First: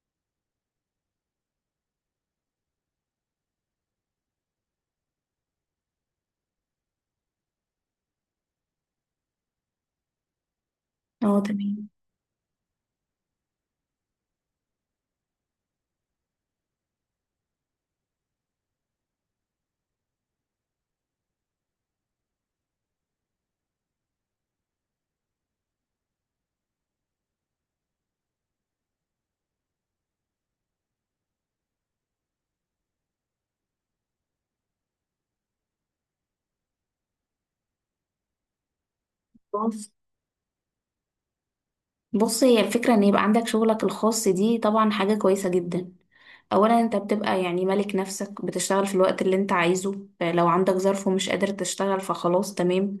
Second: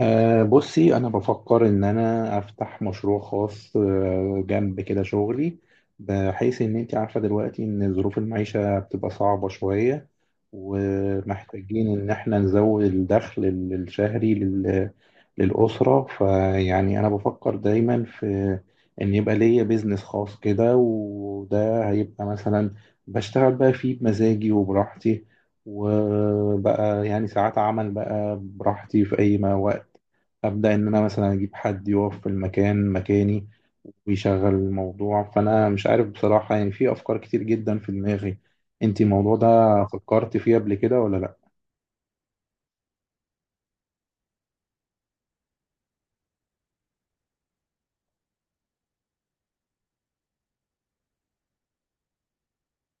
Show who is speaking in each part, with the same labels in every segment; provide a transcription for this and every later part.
Speaker 1: بصي، أنا بفكر إن أنا أفتح مشروع خاص جنب كده شغلي، بحيث إن أنت عارفة دلوقتي إن ظروف المعيشة بتبقى صعبة شوية،
Speaker 2: اه، تمام.
Speaker 1: ومحتاجين إن إحنا نزود الدخل الشهري للأسرة. فيعني أنا بفكر دايما في إن يبقى ليا بيزنس خاص كده، وده هيبقى مثلا بشتغل بقى فيه بمزاجي وبراحتي، وبقى يعني ساعات عمل بقى براحتي في أي ما وقت أبدأ إن أنا مثلا أجيب حد يقف في المكان مكاني ويشغل الموضوع. فأنا مش عارف بصراحة، يعني في أفكار كتير جدا في دماغي. أنت الموضوع ده
Speaker 2: بص
Speaker 1: فكرت فيه قبل كده ولا لأ؟
Speaker 2: بص هي الفكرة ان يبقى عندك شغلك الخاص دي طبعا حاجة كويسة جدا. اولا انت بتبقى يعني مالك نفسك، بتشتغل في الوقت اللي انت عايزه، لو عندك ظرف ومش قادر تشتغل فخلاص تمام.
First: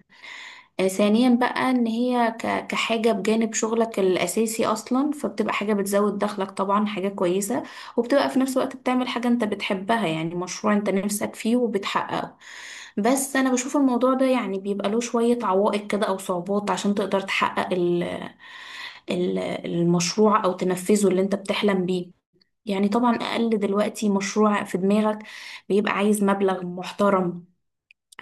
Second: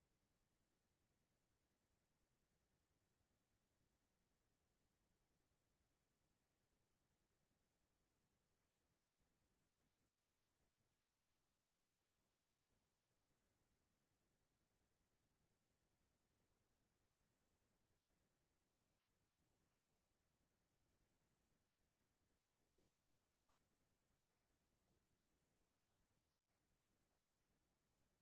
Speaker 2: ثانيا بقى ان هي كحاجة بجانب شغلك الاساسي اصلا فبتبقى حاجة بتزود دخلك، طبعا حاجة كويسة، وبتبقى في نفس الوقت بتعمل حاجة انت بتحبها، يعني مشروع انت نفسك فيه وبتحققه. بس انا بشوف الموضوع ده يعني بيبقى له شوية عوائق كده او صعوبات عشان تقدر تحقق ال- المشروع او تنفذه اللي انت بتحلم بيه. يعني طبعا اقل دلوقتي مشروع في دماغك بيبقى عايز مبلغ محترم،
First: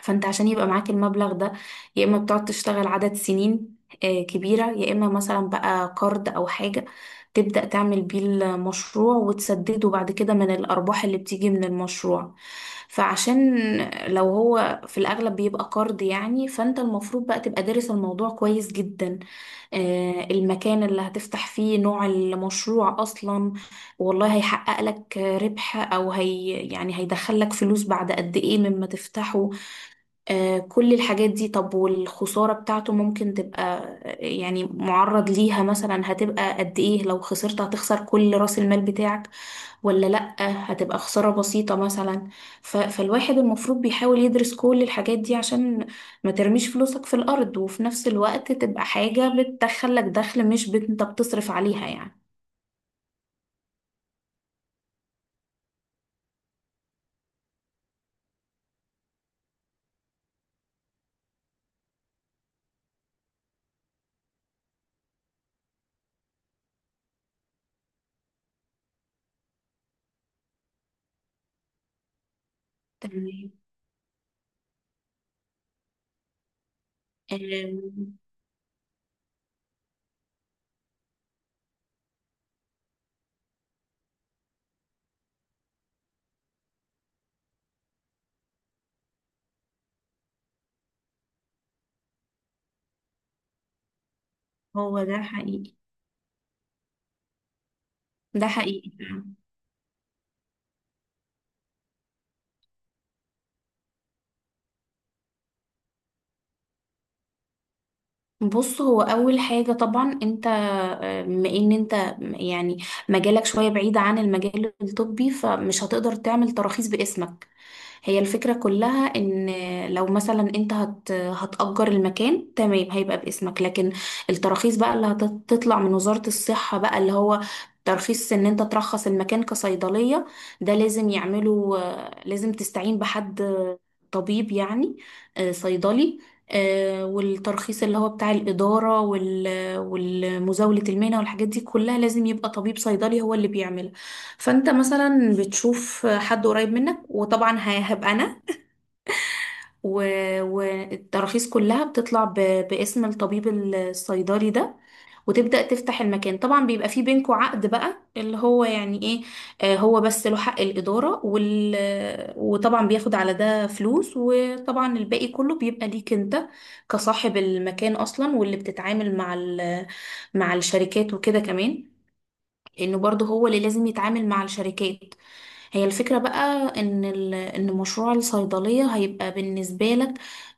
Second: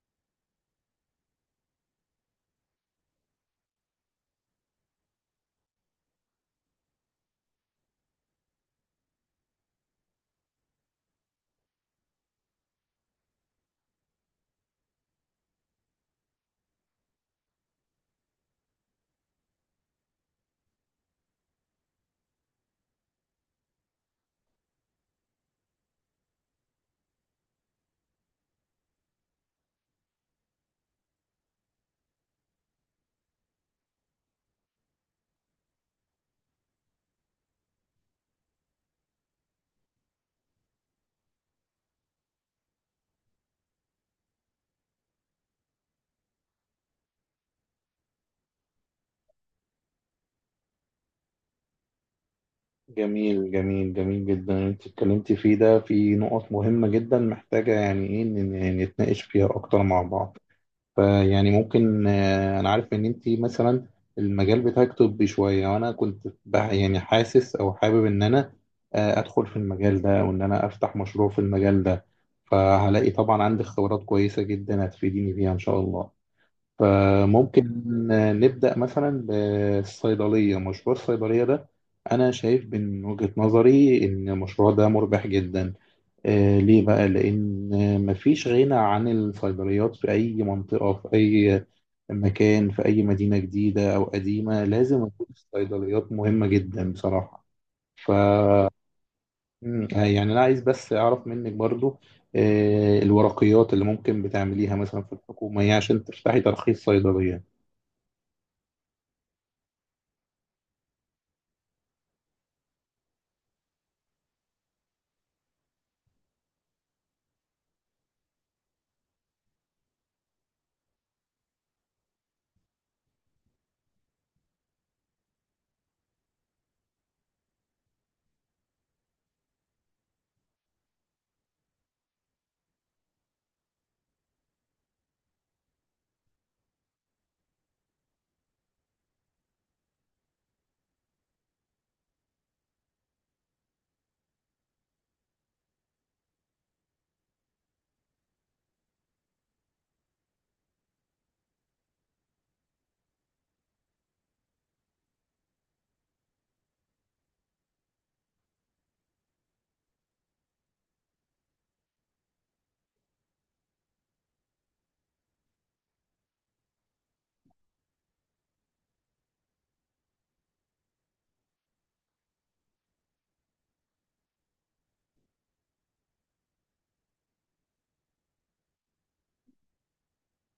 Speaker 2: فانت عشان يبقى معاك المبلغ ده، يا اما بتقعد تشتغل عدد سنين كبيرة، يا اما مثلا بقى قرض او حاجة تبدأ تعمل بيه المشروع وتسدده بعد كده من الارباح اللي بتيجي من المشروع. فعشان لو هو في الاغلب بيبقى قرض يعني، فانت المفروض بقى تبقى دارس الموضوع كويس جدا. المكان اللي هتفتح فيه، نوع المشروع اصلا، والله هيحقق لك ربح او هي يعني هيدخلك فلوس بعد قد ايه مما تفتحه، كل الحاجات دي. طب والخسارة بتاعته ممكن تبقى يعني معرض ليها، مثلا هتبقى قد ايه؟ لو خسرت هتخسر كل رأس المال بتاعك ولا لأ؟ هتبقى خسارة بسيطة مثلا. فالواحد المفروض بيحاول يدرس كل الحاجات دي، عشان ما ترميش فلوسك في الأرض، وفي نفس الوقت تبقى حاجة بتدخلك دخل مش انت بتصرف عليها يعني.
Speaker 1: جميل جميل جميل جدا، أنت اتكلمتي فيه ده في نقط مهمة جدا محتاجة يعني إيه إن نتناقش فيها أكتر مع بعض. فيعني ممكن انا عارف ان انت مثلا المجال بتاعك طبي شويه، وانا كنت يعني حاسس او حابب ان انا ادخل في المجال ده، او ان انا افتح مشروع في المجال ده. فهلاقي طبعا
Speaker 2: تمام.
Speaker 1: عندك خبرات كويسه جدا هتفيديني بيها ان شاء الله. فممكن
Speaker 2: آم،
Speaker 1: نبدأ مثلا بالصيدلية، مشروع الصيدلية ده أنا شايف من وجهة نظري إن المشروع ده مربح جدا. ليه بقى؟ لأن مفيش غنى عن الصيدليات في أي منطقة، في أي مكان، في أي مدينة جديدة أو قديمة.
Speaker 2: هو
Speaker 1: لازم
Speaker 2: ده
Speaker 1: يكون
Speaker 2: حقيقي،
Speaker 1: الصيدليات مهمة جدا بصراحة. ف
Speaker 2: ده حقيقي.
Speaker 1: مم، آه، يعني أنا عايز بس أعرف منك برضو الورقيات اللي ممكن بتعمليها مثلا في الحكومة يعني عشان تفتحي ترخيص صيدلية.
Speaker 2: بص، هو اول حاجه طبعا انت بما ان انت يعني مجالك شويه بعيد عن المجال الطبي، فمش هتقدر تعمل تراخيص باسمك. هي الفكره كلها ان لو مثلا انت هتأجر المكان تمام، هيبقى باسمك، لكن التراخيص بقى اللي هتطلع من وزاره الصحه، بقى اللي هو ترخيص ان انت ترخص المكان كصيدليه، ده لازم يعملوا لازم تستعين بحد طبيب يعني، صيدلي. والترخيص اللي هو بتاع الإدارة والمزاولة المهنة والحاجات دي كلها لازم يبقى طبيب صيدلي هو اللي بيعملها. فأنت مثلا بتشوف حد قريب منك، وطبعا هبقى أنا، والتراخيص كلها بتطلع باسم الطبيب الصيدلي ده، وتبدأ تفتح المكان. طبعا بيبقى في بينكوا عقد بقى اللي هو يعني ايه، آه، هو بس له حق الإدارة وال... وطبعا بياخد على ده فلوس، وطبعا الباقي كله بيبقى ليك انت كصاحب المكان أصلا، واللي بتتعامل مع ال... مع الشركات وكده كمان، لانه برضه هو اللي لازم يتعامل مع الشركات. هي الفكرة بقى ان ان مشروع الصيدلية هيبقى بالنسبة لك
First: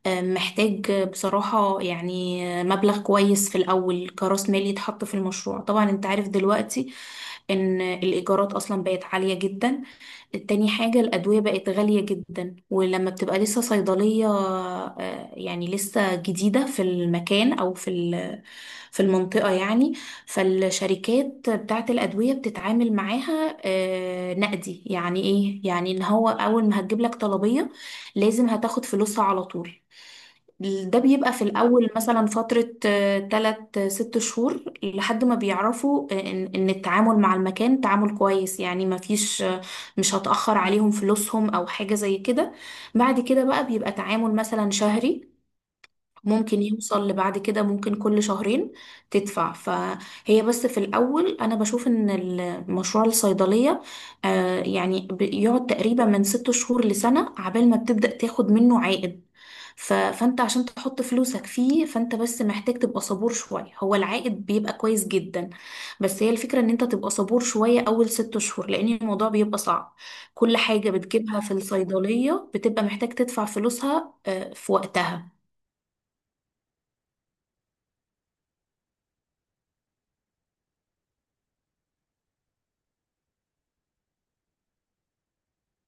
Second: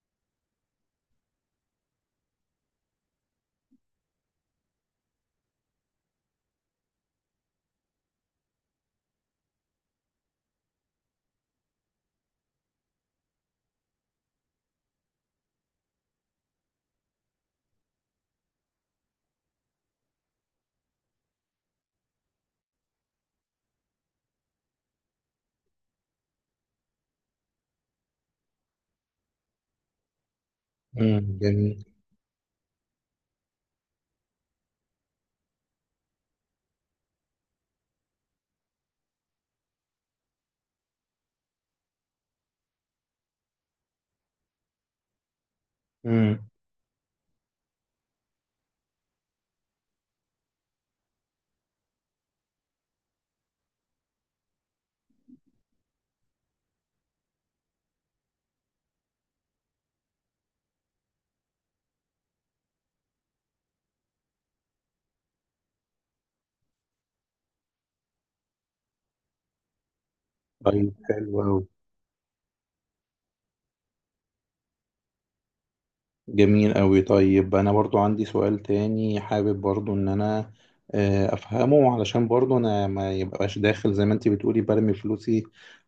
Speaker 2: محتاج بصراحة يعني مبلغ كويس في الاول كرأس مال يتحط في المشروع. طبعا انت عارف دلوقتي ان الايجارات اصلا بقت عالية جدا. تاني حاجة، الأدوية بقت غالية جدا. ولما بتبقى لسه صيدلية يعني لسه جديدة في المكان أو في في المنطقة يعني، فالشركات بتاعة الأدوية بتتعامل معاها نقدي. يعني إيه؟ يعني إن هو أول ما هتجيب لك طلبية لازم هتاخد فلوسها على طول. ده بيبقى
Speaker 1: امم،
Speaker 2: في
Speaker 1: جميل.
Speaker 2: الأول مثلا فترة تلات ست شهور، لحد ما بيعرفوا إن التعامل مع المكان تعامل كويس، يعني مفيش مش هتأخر عليهم فلوسهم أو حاجة زي كده. بعد كده بقى بيبقى تعامل مثلا شهري،
Speaker 1: امم.
Speaker 2: ممكن يوصل لبعد كده ممكن كل شهرين تدفع. فهي بس في الأول أنا بشوف إن المشروع الصيدلية يعني بيقعد تقريبا من ست شهور لسنة عبال ما بتبدأ تاخد منه عائد. فأنت عشان تحط فلوسك فيه، فأنت بس محتاج تبقى صبور شوية، هو العائد بيبقى كويس جدا. بس هي الفكرة إن أنت تبقى صبور شوية أول ست شهور، لأن الموضوع بيبقى صعب، كل حاجة
Speaker 1: طيب، حلو
Speaker 2: بتجيبها في
Speaker 1: أوي.
Speaker 2: الصيدلية بتبقى محتاج تدفع فلوسها آه في وقتها.
Speaker 1: جميل أوي. طيب، أنا برضو عندي سؤال تاني، حابب برضو إن أنا أفهمه، علشان برضو أنا ما يبقاش داخل زي ما أنت بتقولي برمي فلوسي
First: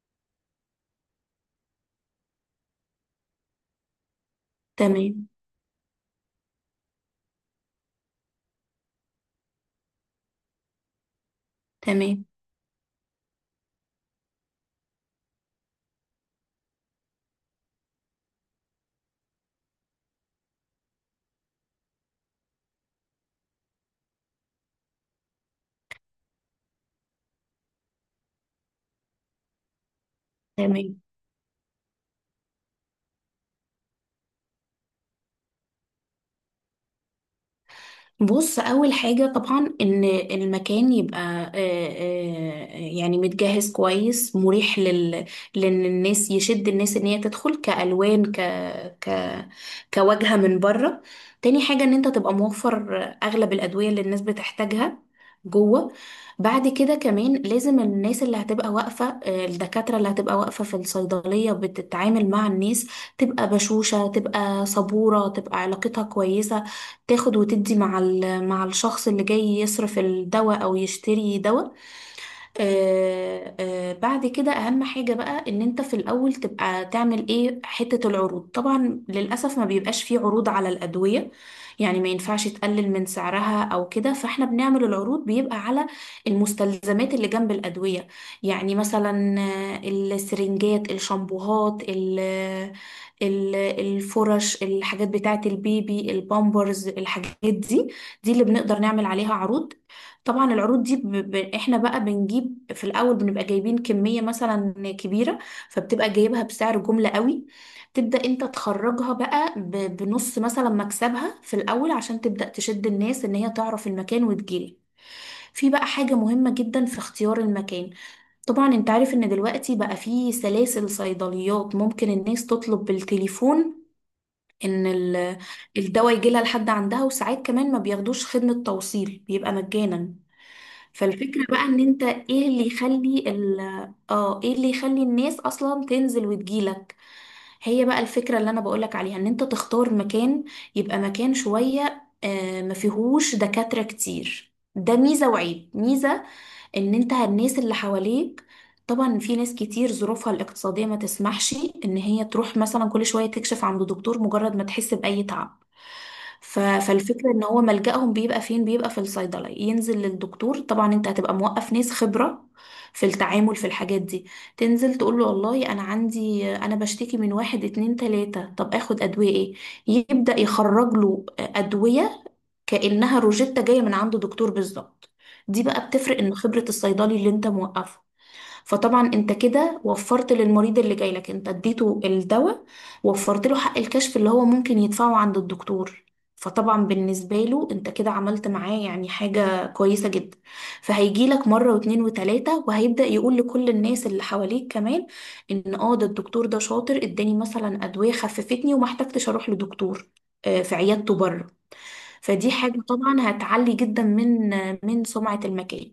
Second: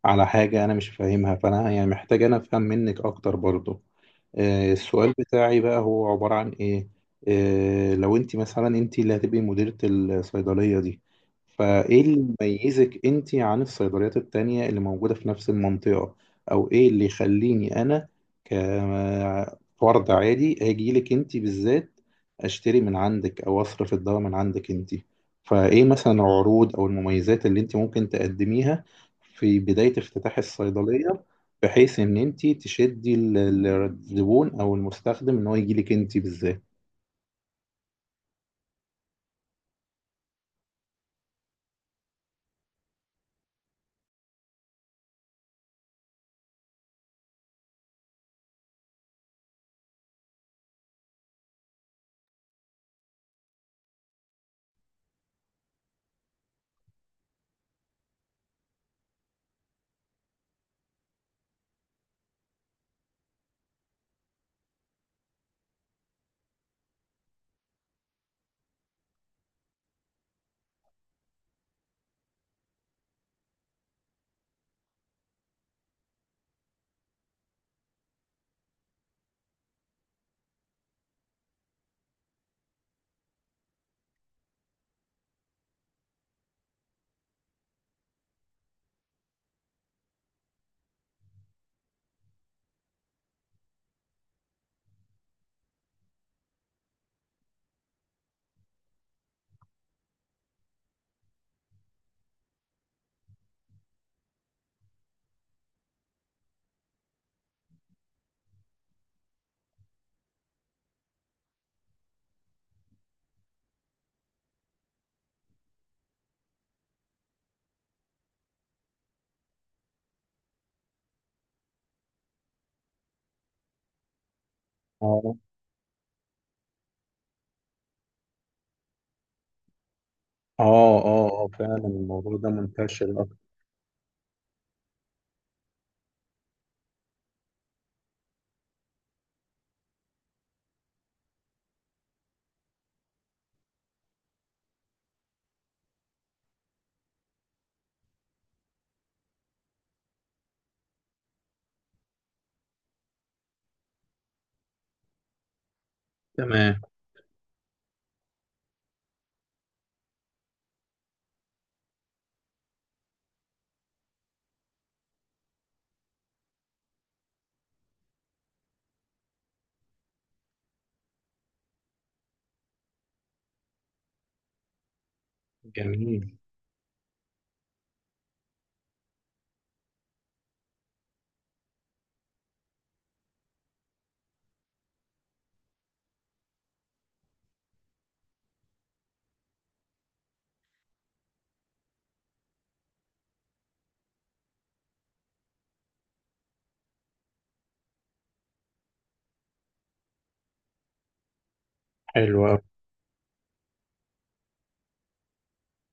Speaker 1: على حاجة أنا مش فاهمها. فأنا يعني محتاج أنا أفهم منك أكتر برضو. السؤال
Speaker 2: تمام.
Speaker 1: بتاعي بقى هو عبارة عن إيه؟ لو أنت مثلا أنت اللي هتبقي مديرة الصيدلية دي، فإيه
Speaker 2: تمام
Speaker 1: اللي يميزك أنت عن الصيدليات التانية اللي موجودة في نفس المنطقة؟ أو إيه اللي يخليني أنا ك فرد عادي هاجي لك انت بالذات اشتري من عندك، او اصرف الدواء من عندك انت؟ فايه مثلا العروض او المميزات اللي انت ممكن تقدميها في بداية افتتاح
Speaker 2: تمام.
Speaker 1: الصيدلية، بحيث ان انت تشدي الزبون او المستخدم ان هو يجي لك انت بالذات؟
Speaker 2: بص، اول حاجه طبعا ان المكان يبقى يعني متجهز كويس مريح لل، لان الناس يشد الناس ان هي تدخل كالوان ك ك كواجهه من بره. تاني حاجه ان انت تبقى موفر اغلب الادويه اللي الناس بتحتاجها جوه. بعد كده كمان لازم الناس اللي هتبقى واقفه الدكاتره اللي هتبقى واقفه في الصيدليه بتتعامل مع الناس، تبقى بشوشه، تبقى صبوره، تبقى علاقتها كويسه، تاخد وتدي مع مع الشخص اللي جاي يصرف الدواء او يشتري دواء. بعد كده اهم حاجة بقى ان انت في الاول تبقى تعمل ايه، حتة العروض. طبعا للأسف ما بيبقاش فيه عروض على الأدوية، يعني ما ينفعش تقلل من سعرها او كده، فاحنا بنعمل العروض بيبقى على المستلزمات اللي جنب الأدوية، يعني مثلا السرنجات، الشامبوهات، الفرش، الحاجات بتاعة البيبي، البامبرز، الحاجات دي، دي اللي بنقدر نعمل عليها عروض. طبعا العروض دي احنا بقى بنجيب في الاول، بنبقى جايبين كمية مثلا كبيرة، فبتبقى جايبها بسعر جملة قوي. تبدأ انت تخرجها بقى ب... بنص مثلا مكسبها في الاول، عشان تبدأ تشد الناس ان هي تعرف المكان وتجيلي. في بقى حاجة مهمة جدا في اختيار المكان. طبعا انت عارف ان دلوقتي بقى في سلاسل صيدليات، ممكن الناس تطلب بالتليفون ان
Speaker 1: اه.
Speaker 2: الدواء يجيلها لحد عندها، وساعات كمان ما بياخدوش خدمة توصيل، بيبقى مجانا.
Speaker 1: اه. اه،
Speaker 2: فالفكرة بقى
Speaker 1: فعلا
Speaker 2: ان انت
Speaker 1: الموضوع ده
Speaker 2: ايه اللي يخلي
Speaker 1: منتشر اكتر.
Speaker 2: ال اه ايه اللي يخلي الناس اصلا تنزل وتجيلك. هي بقى الفكرة اللي انا بقولك عليها، ان انت تختار مكان يبقى مكان شوية ما فيهوش دكاترة كتير، ده ميزة وعيب. ميزة ان انت الناس اللي حواليك، طبعا في ناس كتير ظروفها الاقتصادية ما تسمحش ان هي تروح مثلا كل شوية تكشف عند دكتور مجرد ما تحس بأي تعب.
Speaker 1: تمام.
Speaker 2: فالفكرة ان هو ملجأهم بيبقى فين؟ بيبقى في الصيدلة، ينزل للدكتور. طبعا انت هتبقى موقف ناس خبرة في التعامل في الحاجات دي، تنزل تقول له والله انا عندي، انا بشتكي من واحد اتنين تلاتة، طب اخد ادوية ايه؟ يبدأ يخرج له ادوية كأنها روجيتا جاية من عند دكتور بالظبط. دي بقى بتفرق، ان
Speaker 1: جميل.
Speaker 2: خبرة الصيدلي اللي انت موقفه. فطبعا انت كده وفرت للمريض اللي جاي لك، انت اديته الدواء، وفرت له حق الكشف اللي هو ممكن يدفعه عند الدكتور، فطبعا بالنسبة له انت كده عملت معاه يعني حاجة كويسة جدا. فهيجي لك مرة واتنين وتلاتة، وهيبدأ يقول لكل الناس اللي حواليك كمان ان اه ده الدكتور ده شاطر، اداني مثلا ادوية خففتني وما احتجتش اروح لدكتور في عيادته بره.
Speaker 1: حلو
Speaker 2: فدي
Speaker 1: أوي.
Speaker 2: حاجة طبعا هتعلي جدا من من سمعة المكان.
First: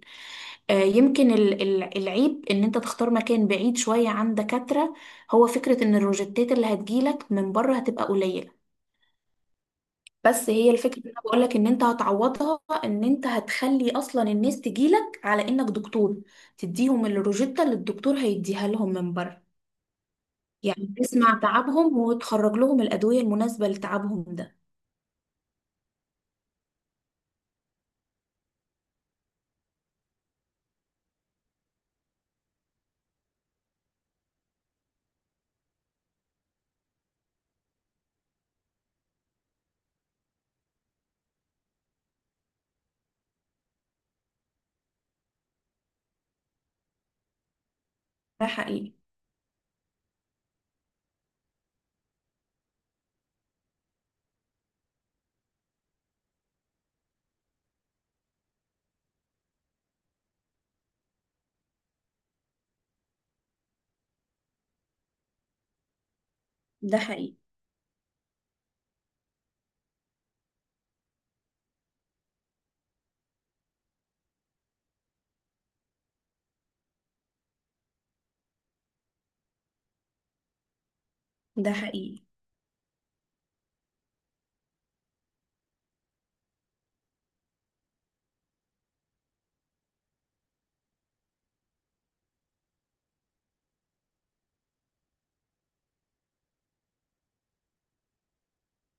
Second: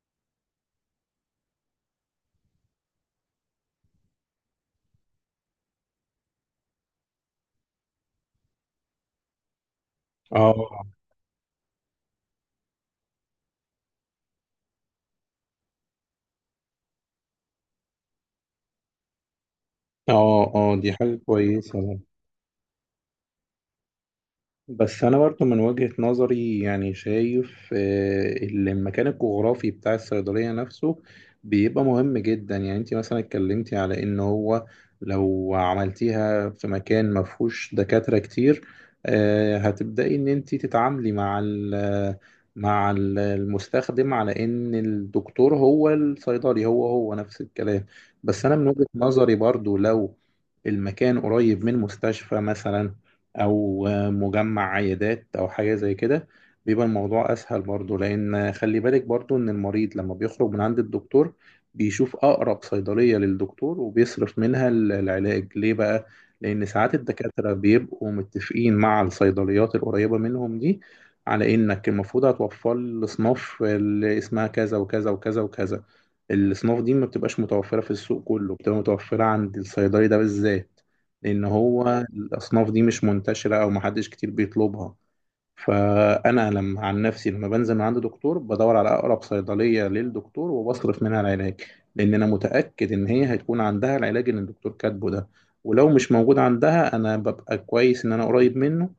Speaker 2: يمكن العيب ان انت تختار مكان بعيد شوية عن دكاترة، هو فكرة ان الروجيتات اللي هتجيلك من بره هتبقى قليلة، بس
Speaker 1: اه.
Speaker 2: هي الفكرة اللي انا بقولك ان انت هتعوضها، ان انت هتخلي اصلا الناس تجيلك على انك دكتور، تديهم الروجيتا اللي الدكتور هيديها لهم من بره،
Speaker 1: اه. اه، دي
Speaker 2: يعني
Speaker 1: حاجة
Speaker 2: تسمع
Speaker 1: كويسة.
Speaker 2: تعبهم وتخرج لهم الأدوية المناسبة لتعبهم ده.
Speaker 1: بس أنا برضه من وجهة نظري يعني شايف المكان الجغرافي بتاع الصيدلية نفسه بيبقى مهم جدا. يعني أنت مثلا اتكلمتي على إن هو لو عملتيها في مكان مفهوش دكاترة كتير، هتبدأي إن أنت تتعاملي مع المستخدم على إن الدكتور هو الصيدلي، هو هو نفس الكلام. بس
Speaker 2: ده
Speaker 1: أنا من وجهة
Speaker 2: حقيقي
Speaker 1: نظري برضه لو المكان قريب من مستشفى مثلا، او مجمع عيادات او حاجه زي كده، بيبقى الموضوع اسهل برضو. لان خلي بالك برضو ان المريض لما بيخرج من عند الدكتور بيشوف اقرب صيدليه للدكتور وبيصرف منها العلاج ليه بقى. لان ساعات
Speaker 2: ده حقيقي
Speaker 1: الدكاتره بيبقوا متفقين مع الصيدليات القريبه منهم دي على انك المفروض هتوفر لي الاصناف اللي اسمها كذا وكذا وكذا وكذا. الاصناف دي ما بتبقاش متوفره في السوق كله، بتبقى متوفره عند الصيدلي ده بالذات. لان
Speaker 2: ده
Speaker 1: هو
Speaker 2: حقيقي.
Speaker 1: الاصناف دي مش منتشره، او محدش كتير بيطلبها. فانا لما عن نفسي لما بنزل من عند دكتور بدور على اقرب صيدليه للدكتور وبصرف منها العلاج، لان انا متاكد ان هي هتكون عندها العلاج اللي الدكتور كاتبه ده. ولو مش موجود عندها، انا ببقى كويس ان انا قريب منه،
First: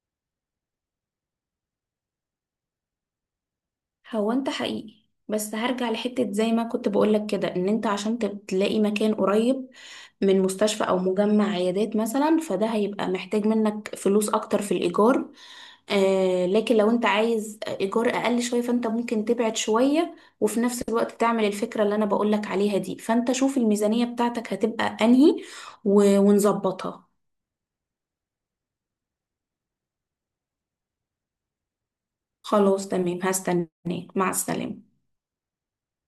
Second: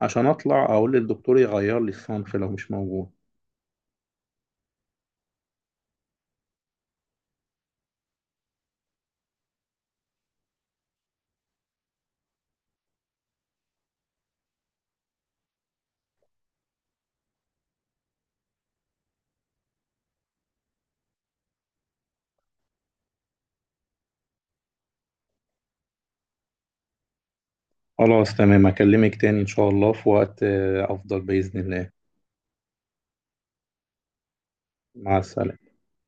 Speaker 1: عشان اطلع اقول للدكتور يغير لي الصنف لو مش موجود.
Speaker 2: هو انت حقيقي، بس هرجع لحتة زي ما كنت بقولك كده، ان انت عشان تلاقي مكان قريب من مستشفى او مجمع عيادات مثلا، فده هيبقى محتاج منك فلوس اكتر في الايجار. آه، لكن لو انت عايز ايجار اقل شوية، فانت ممكن تبعد شوية وفي نفس الوقت تعمل الفكرة اللي انا بقولك عليها دي. فانت شوف الميزانية بتاعتك هتبقى انهي ونظبطها.
Speaker 1: خلاص تمام، اكلمك تاني ان شاء الله في وقت افضل باذن الله.
Speaker 2: خلاص تمام، هستناك. مع السلامة.
Speaker 1: مع السلامه.